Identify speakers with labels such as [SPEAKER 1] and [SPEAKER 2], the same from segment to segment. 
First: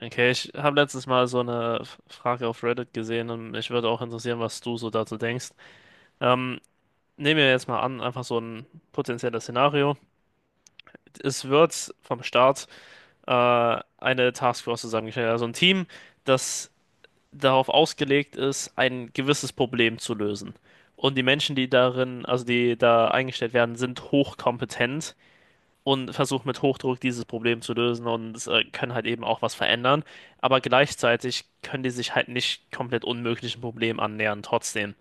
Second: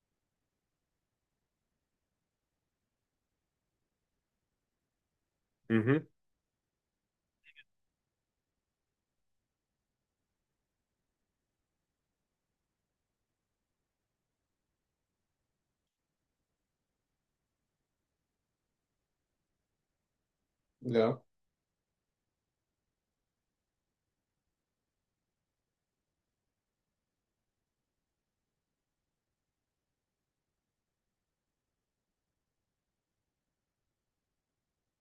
[SPEAKER 1] Okay, ich habe letztens mal so eine Frage auf Reddit gesehen und mich würde auch interessieren, was du so dazu denkst.
[SPEAKER 2] Mhm.
[SPEAKER 1] Ähm, nehmen wir jetzt mal an, einfach so ein potenzielles Szenario. Es wird vom Staat eine Taskforce zusammengestellt, also ein Team, das darauf ausgelegt ist, ein gewisses Problem zu lösen. Und
[SPEAKER 2] Ja,
[SPEAKER 1] die Menschen, die darin, also die da eingestellt werden, sind hochkompetent und versucht mit Hochdruck dieses Problem zu lösen und können halt eben auch was verändern. Aber gleichzeitig können die sich halt nicht komplett unmöglichen Problemen annähern, trotzdem.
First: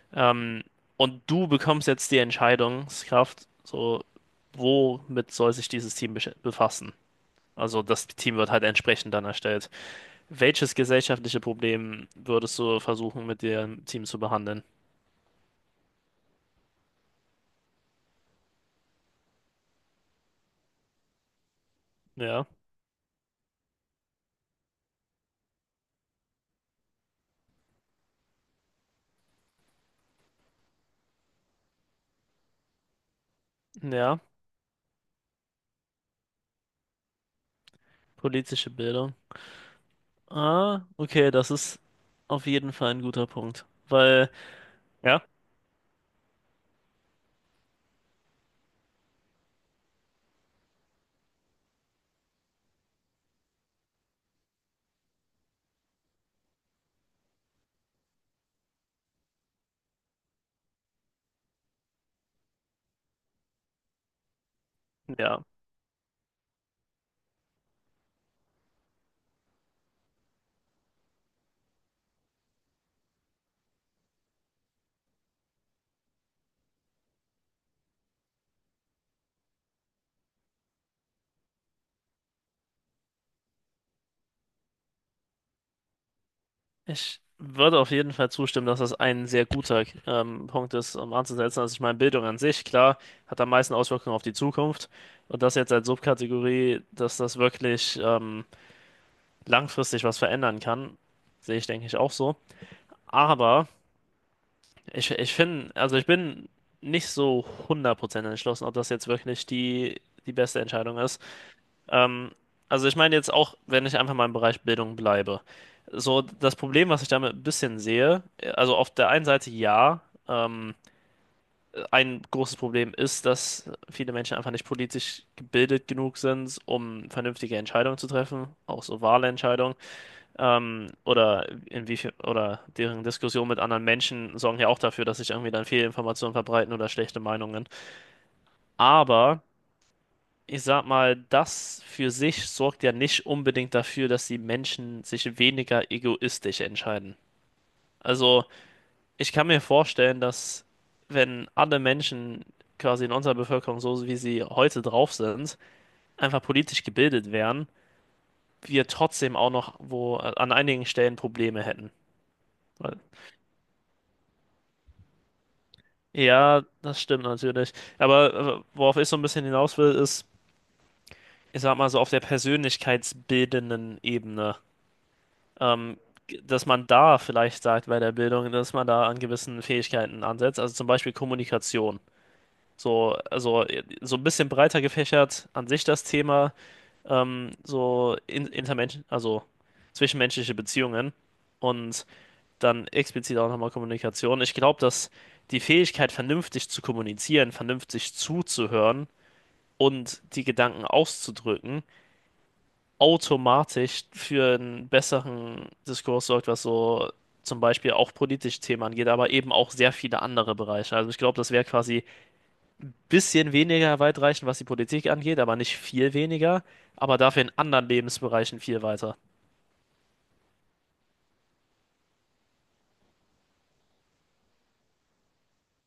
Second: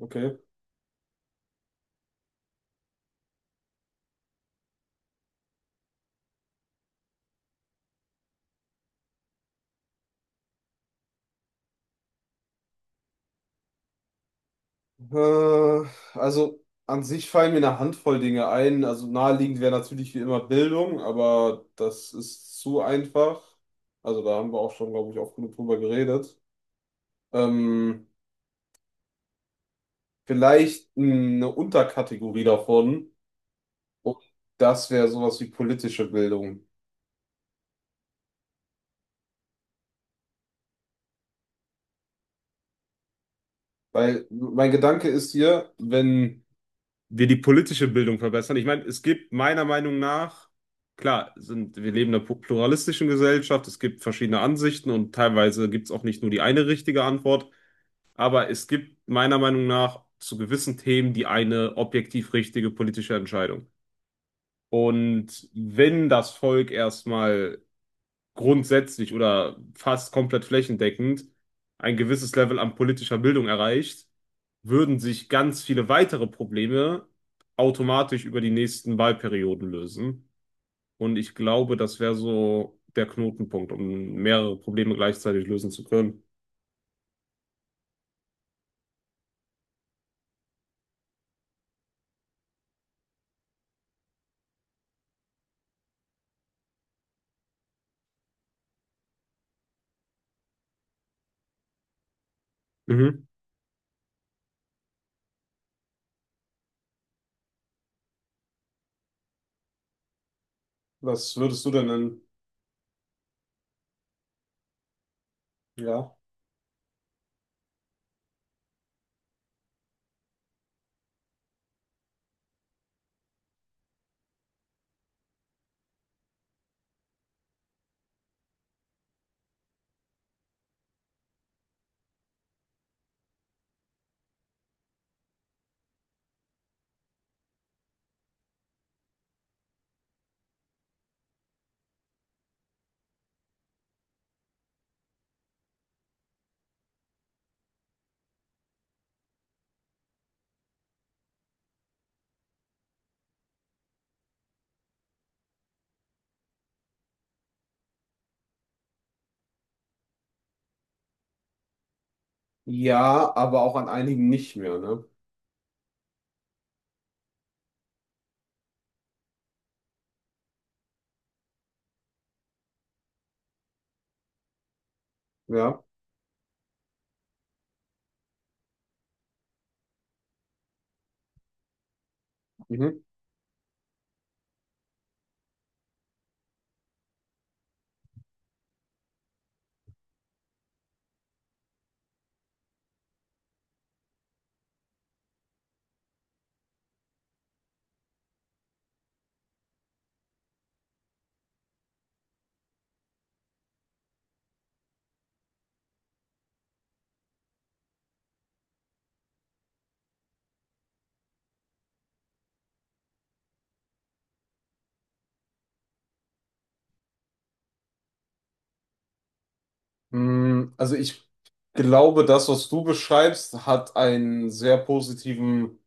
[SPEAKER 2] okay.
[SPEAKER 1] Ähm, und du bekommst jetzt die Entscheidungskraft, so, womit soll sich dieses Team befassen? Also das Team wird halt entsprechend dann erstellt. Welches gesellschaftliche Problem würdest du versuchen, mit dem Team zu behandeln?
[SPEAKER 2] Äh, also an sich fallen mir eine Handvoll Dinge ein. Also naheliegend wäre natürlich wie immer Bildung, aber das
[SPEAKER 1] Ja,
[SPEAKER 2] ist zu einfach. Also da haben wir auch schon, glaube ich, oft genug drüber geredet. Ähm, Vielleicht eine Unterkategorie davon. Und
[SPEAKER 1] ja,
[SPEAKER 2] das wäre sowas wie politische Bildung.
[SPEAKER 1] politische Bildung. Ah, okay, das ist auf jeden Fall ein guter Punkt.
[SPEAKER 2] Weil
[SPEAKER 1] Weil,
[SPEAKER 2] mein Gedanke
[SPEAKER 1] ja?
[SPEAKER 2] ist hier, wenn wir die politische Bildung verbessern. Ich meine, es gibt meiner Meinung nach, klar, sind, wir leben in einer pluralistischen Gesellschaft, es gibt verschiedene Ansichten und teilweise gibt es auch nicht nur die eine richtige Antwort, aber es gibt meiner Meinung nach zu gewissen Themen die eine objektiv richtige politische Entscheidung.
[SPEAKER 1] Ja,
[SPEAKER 2] Und wenn das Volk erstmal grundsätzlich oder fast komplett flächendeckend ein gewisses Level an politischer Bildung erreicht, würden sich ganz viele weitere Probleme automatisch über die nächsten Wahlperioden lösen. Und ich glaube, das wäre so der Knotenpunkt, um mehrere Probleme gleichzeitig lösen zu können.
[SPEAKER 1] ich würde auf jeden Fall zustimmen, dass das ein sehr guter Punkt ist, um anzusetzen. Also ich meine, Bildung an sich, klar, hat am meisten Auswirkungen auf die Zukunft. Und das jetzt als Subkategorie, dass das wirklich langfristig was verändern kann, sehe ich, denke ich, auch so.
[SPEAKER 2] Mhm.
[SPEAKER 1] Aber ich finde, also ich bin nicht so 100% entschlossen, ob das jetzt wirklich die beste Entscheidung ist.
[SPEAKER 2] Was würdest du denn nennen?
[SPEAKER 1] Ähm, also ich meine jetzt auch, wenn ich einfach mal im Bereich Bildung bleibe.
[SPEAKER 2] Ja.
[SPEAKER 1] So, das Problem, was ich damit ein bisschen sehe, also auf der einen Seite ja, ähm, ein großes Problem ist, dass viele Menschen einfach nicht politisch gebildet genug sind, um vernünftige Entscheidungen zu treffen, auch so wahre Entscheidungen. Oder inwiefern, oder deren Diskussion mit anderen Menschen sorgen ja auch dafür, dass sich irgendwie dann Fehlinformationen verbreiten oder schlechte Meinungen. Aber ich sag mal, das für sich sorgt ja nicht unbedingt dafür, dass die Menschen sich weniger egoistisch entscheiden. Also, ich kann mir vorstellen, dass wenn alle Menschen quasi in unserer Bevölkerung so, wie sie heute drauf sind, einfach politisch gebildet wären, wir trotzdem auch noch wo an einigen Stellen Probleme hätten. Weil-
[SPEAKER 2] Ja, aber auch an einigen nicht mehr, ne?
[SPEAKER 1] ja, das stimmt natürlich. Aber worauf ich so ein bisschen hinaus will, ist, ich sag mal so auf der persönlichkeitsbildenden Ebene.
[SPEAKER 2] Ja.
[SPEAKER 1] ähm, dass man da vielleicht sagt bei der Bildung, dass man da an gewissen Fähigkeiten ansetzt, also zum Beispiel Kommunikation.
[SPEAKER 2] Mhm.
[SPEAKER 1] So, also so ein bisschen breiter gefächert an sich das Thema, also zwischenmenschliche Beziehungen und dann explizit auch nochmal Kommunikation. Ich glaube, dass die Fähigkeit, vernünftig zu kommunizieren, vernünftig zuzuhören und die Gedanken auszudrücken, automatisch für einen besseren Diskurs sorgt, was so zum Beispiel auch politisch Themen angeht, aber eben auch sehr viele andere Bereiche. Also ich glaube, das Werk quasi ein bisschen weniger weitreichend, was die Politik angeht, aber nicht viel weniger, aber dafür in anderen Lebensbereichen viel weiter.
[SPEAKER 2] Mm, also ich glaube, das, was du beschreibst, hat einen sehr positiven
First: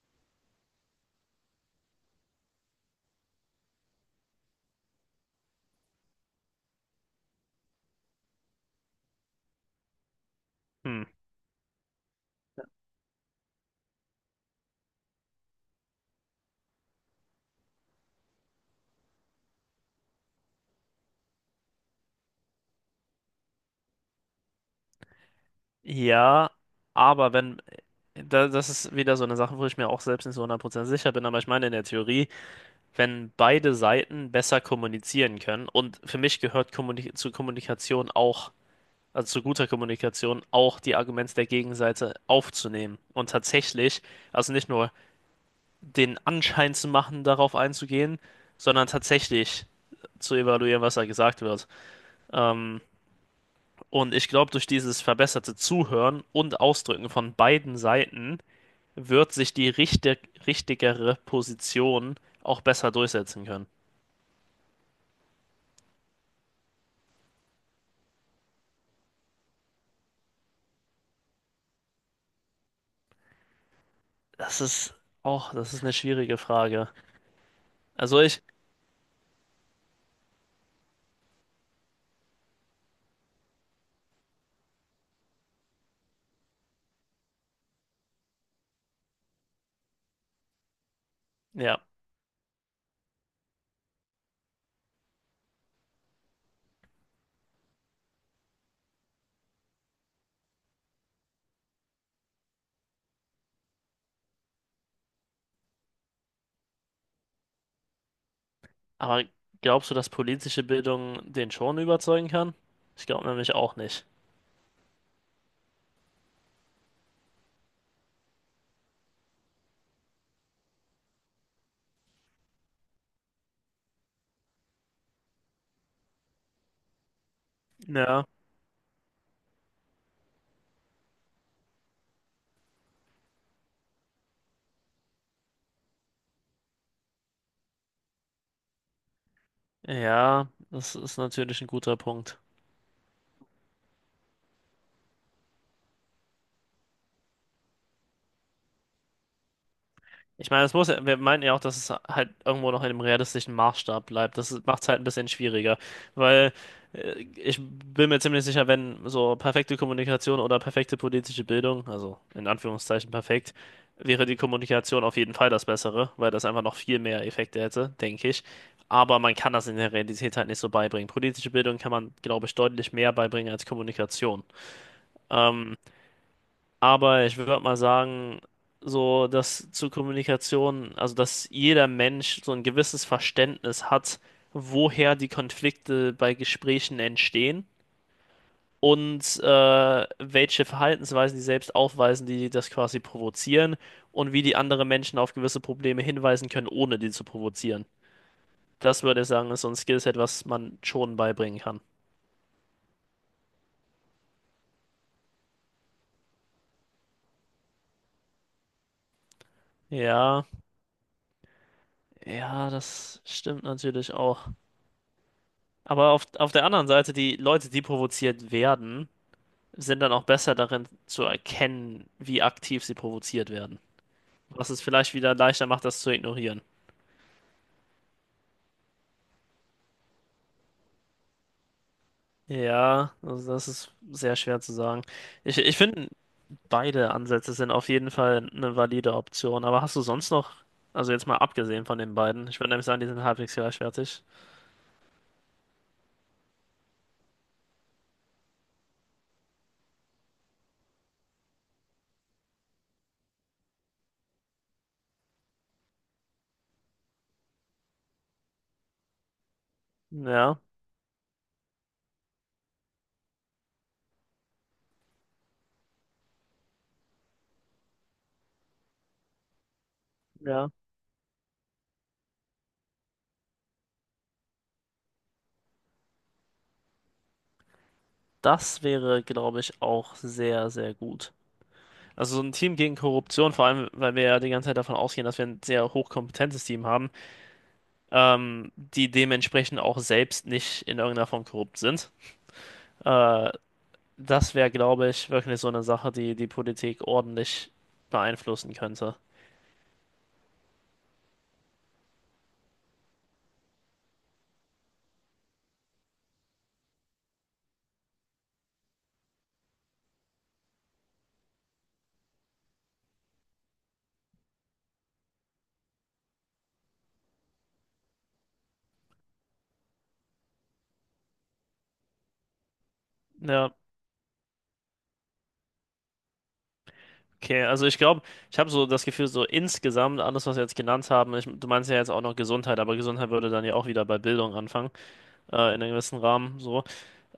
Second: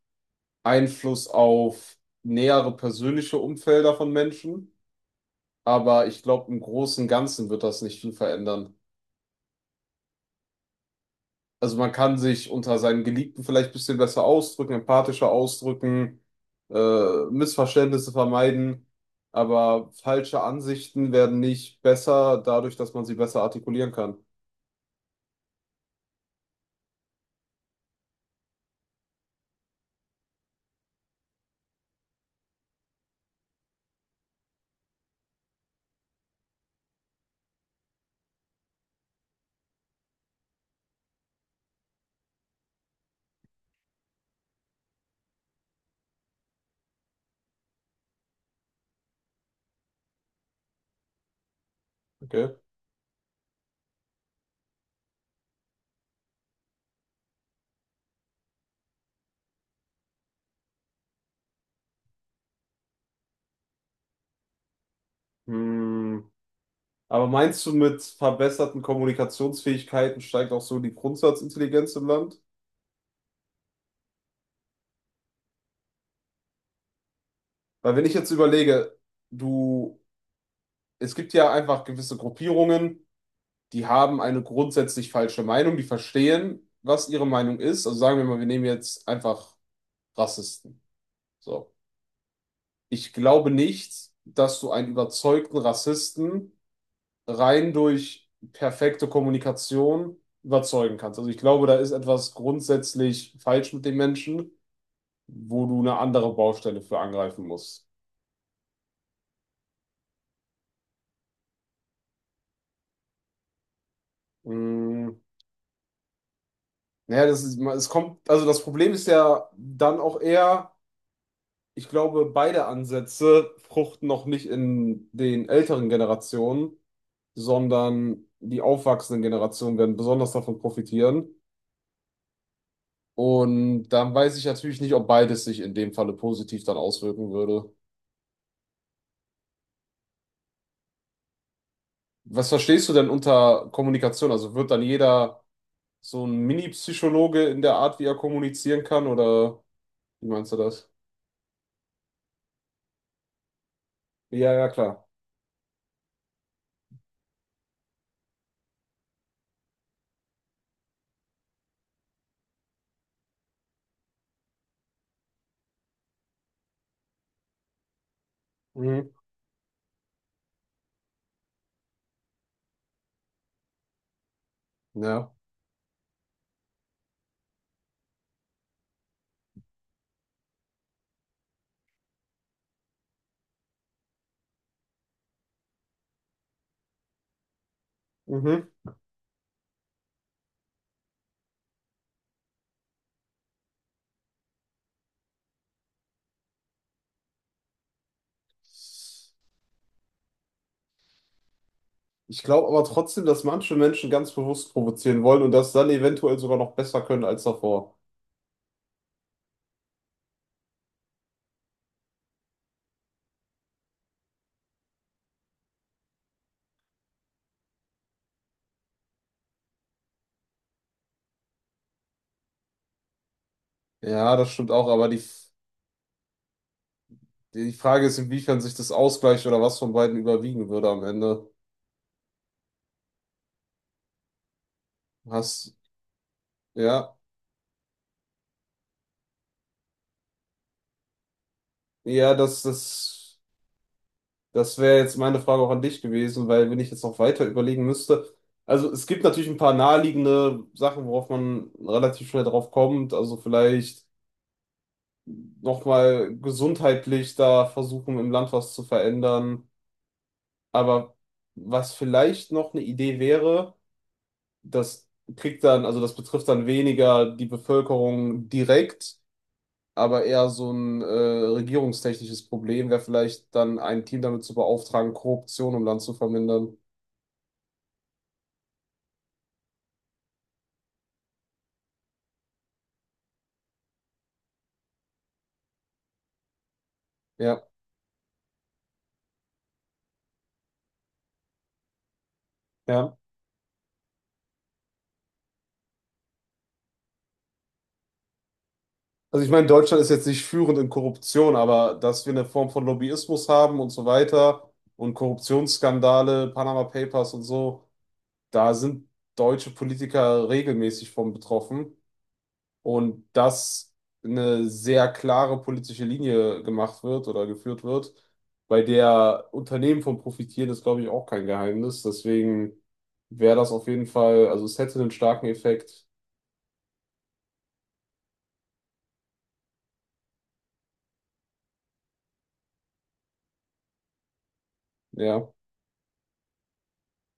[SPEAKER 2] Einfluss auf nähere persönliche Umfelder von Menschen, aber ich glaube, im Großen und Ganzen wird das nicht viel verändern.
[SPEAKER 1] Hm.
[SPEAKER 2] Also man kann sich unter seinen Geliebten vielleicht ein bisschen besser ausdrücken, empathischer ausdrücken, Missverständnisse vermeiden, aber falsche Ansichten werden nicht besser dadurch, dass man sie besser artikulieren kann.
[SPEAKER 1] Ja, aber wenn das ist wieder so eine Sache, wo ich mir auch selbst nicht so hundertprozentig sicher bin. Aber ich meine in der Theorie, wenn beide Seiten besser kommunizieren können und für mich gehört Kommunikation auch, also zu guter Kommunikation, auch die Argumente der Gegenseite aufzunehmen und tatsächlich, also nicht nur den Anschein zu machen, darauf einzugehen, sondern tatsächlich zu evaluieren, was da gesagt wird.
[SPEAKER 2] Okay.
[SPEAKER 1] Ähm, und ich glaube, durch dieses verbesserte Zuhören und Ausdrücken von beiden Seiten wird sich die richtigere Position auch besser durchsetzen können.
[SPEAKER 2] Hm. Aber meinst du, mit verbesserten Kommunikationsfähigkeiten steigt auch so die Grundsatzintelligenz im Land?
[SPEAKER 1] Das ist auch, das ist eine schwierige Frage.
[SPEAKER 2] Weil wenn ich
[SPEAKER 1] Also
[SPEAKER 2] jetzt
[SPEAKER 1] ich,
[SPEAKER 2] überlege, du es gibt ja einfach gewisse Gruppierungen, die haben eine grundsätzlich falsche Meinung, die verstehen, was ihre Meinung ist. Also sagen wir mal, wir nehmen jetzt einfach Rassisten. So.
[SPEAKER 1] ja.
[SPEAKER 2] Ich glaube nicht, dass du einen überzeugten Rassisten rein durch perfekte Kommunikation überzeugen kannst. Also ich glaube, da ist etwas grundsätzlich falsch mit den Menschen, wo du eine andere Baustelle für angreifen musst.
[SPEAKER 1] Aber glaubst du, dass politische Bildung den schon überzeugen kann? Ich glaube nämlich auch nicht.
[SPEAKER 2] Mm, naja, das ist, es kommt, also das Problem ist ja dann auch eher, ich glaube, beide Ansätze fruchten noch nicht in den älteren Generationen, sondern
[SPEAKER 1] Ja,
[SPEAKER 2] die aufwachsenden Generationen werden besonders davon profitieren. Und dann weiß ich natürlich nicht, ob beides sich in dem Falle positiv dann auswirken würde.
[SPEAKER 1] ja, das ist natürlich ein guter Punkt.
[SPEAKER 2] Was verstehst du denn unter Kommunikation? Also wird dann jeder so ein Mini-Psychologe in der Art, wie er kommunizieren kann? Oder wie
[SPEAKER 1] Ich
[SPEAKER 2] meinst du
[SPEAKER 1] meine, das
[SPEAKER 2] das?
[SPEAKER 1] muss ja, wir meinten ja auch, dass es halt irgendwo noch in einem realistischen Maßstab bleibt. Das
[SPEAKER 2] Ja, ja,
[SPEAKER 1] macht es halt
[SPEAKER 2] klar.
[SPEAKER 1] ein bisschen schwieriger, weil ich bin mir ziemlich sicher, wenn so perfekte Kommunikation oder perfekte politische Bildung, also in Anführungszeichen perfekt, wäre die Kommunikation auf jeden Fall das Bessere, weil das einfach noch viel mehr Effekte hätte, denke ich.
[SPEAKER 2] Mhm.
[SPEAKER 1] Aber man kann das in der Realität halt nicht so beibringen. Politische Bildung kann man, glaube ich, deutlich mehr beibringen als Kommunikation.
[SPEAKER 2] Ja.
[SPEAKER 1] Ähm, aber ich würde mal sagen, so dass zur Kommunikation, also dass jeder Mensch so ein gewisses Verständnis hat, woher die Konflikte bei Gesprächen entstehen
[SPEAKER 2] Mhm.
[SPEAKER 1] und welche Verhaltensweisen die selbst aufweisen, die das quasi provozieren und wie die anderen Menschen auf gewisse Probleme hinweisen können, ohne die zu provozieren. Das würde ich sagen, ist so ein Skillset, was man schon beibringen kann.
[SPEAKER 2] Ich glaube aber trotzdem, dass manche Menschen ganz bewusst provozieren wollen und das dann eventuell sogar noch besser können als davor.
[SPEAKER 1] Ja, ja, das stimmt natürlich auch. Aber auf der anderen Seite, die Leute, die provoziert werden, sind dann auch besser darin zu erkennen, wie aktiv sie provoziert werden.
[SPEAKER 2] Ja, das
[SPEAKER 1] Was
[SPEAKER 2] stimmt
[SPEAKER 1] es
[SPEAKER 2] auch, aber
[SPEAKER 1] vielleicht
[SPEAKER 2] die,
[SPEAKER 1] wieder leichter macht, das zu ignorieren.
[SPEAKER 2] die Frage ist, inwiefern sich das ausgleicht oder was von beiden überwiegen würde am Ende.
[SPEAKER 1] Ja, also das ist sehr schwer zu sagen. Ich,
[SPEAKER 2] Hast,
[SPEAKER 1] ich finde, beide
[SPEAKER 2] ja,
[SPEAKER 1] Ansätze sind auf jeden Fall eine valide Option. Aber hast du sonst noch, also jetzt mal abgesehen von den
[SPEAKER 2] ja,
[SPEAKER 1] beiden, ich würde nämlich sagen, die sind halbwegs gleichwertig.
[SPEAKER 2] das wäre jetzt meine Frage auch an dich gewesen, weil wenn ich jetzt noch weiter überlegen müsste, also es gibt natürlich ein paar naheliegende Sachen, worauf man relativ schnell drauf kommt, also vielleicht nochmal gesundheitlich da versuchen, im Land was zu verändern.
[SPEAKER 1] Ja,
[SPEAKER 2] Aber was vielleicht noch eine Idee wäre, das kriegt dann, also das betrifft dann weniger die Bevölkerung direkt, aber eher
[SPEAKER 1] ja.
[SPEAKER 2] so ein regierungstechnisches Problem, wäre vielleicht dann ein Team damit zu beauftragen, Korruption im Land zu vermindern.
[SPEAKER 1] Das wäre, glaube ich, auch sehr, sehr gut. Also so ein Team gegen Korruption, vor allem, weil wir ja die ganze Zeit davon ausgehen, dass wir ein sehr hochkompetentes Team haben,
[SPEAKER 2] Ja,
[SPEAKER 1] die dementsprechend auch selbst nicht in irgendeiner Form korrupt sind.
[SPEAKER 2] ja.
[SPEAKER 1] Äh, das wäre, glaube ich, wirklich so eine Sache, die die Politik ordentlich beeinflussen könnte.
[SPEAKER 2] Also ich meine, Deutschland ist jetzt nicht führend in Korruption, aber dass wir eine Form von Lobbyismus haben und so weiter und Korruptionsskandale, Panama Papers und so, da sind deutsche Politiker regelmäßig von betroffen. Und dass eine sehr klare politische Linie gemacht wird oder geführt wird, bei der Unternehmen von profitieren, ist, glaube ich, auch kein Geheimnis. Deswegen wäre das
[SPEAKER 1] Ja,
[SPEAKER 2] auf jeden Fall, also es hätte einen starken Effekt.
[SPEAKER 1] okay. Also ich glaube, ich habe so das Gefühl, so insgesamt alles, was wir jetzt genannt haben, ich, du meinst ja jetzt auch noch Gesundheit, aber Gesundheit würde dann ja auch wieder bei Bildung anfangen,
[SPEAKER 2] Ja,
[SPEAKER 1] in einem gewissen Rahmen so.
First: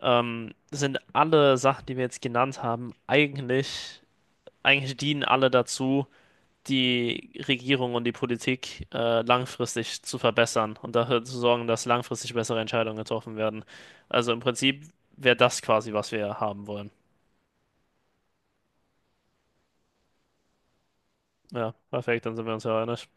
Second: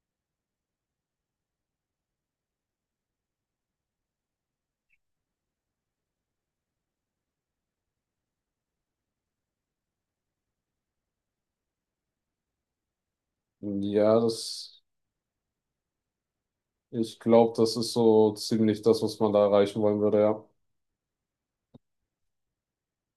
[SPEAKER 1] Sind alle Sachen, die wir jetzt genannt haben, eigentlich, eigentlich dienen alle dazu, die Regierung und die Politik langfristig zu verbessern und dafür zu sorgen, dass langfristig bessere Entscheidungen getroffen werden.
[SPEAKER 2] ja,
[SPEAKER 1] Also im
[SPEAKER 2] das,
[SPEAKER 1] Prinzip wäre das quasi, was wir haben wollen.
[SPEAKER 2] ich glaube, das ist so ziemlich das, was man da erreichen wollen würde, ja.
[SPEAKER 1] Ja, perfekt, dann sind wir uns ja einig.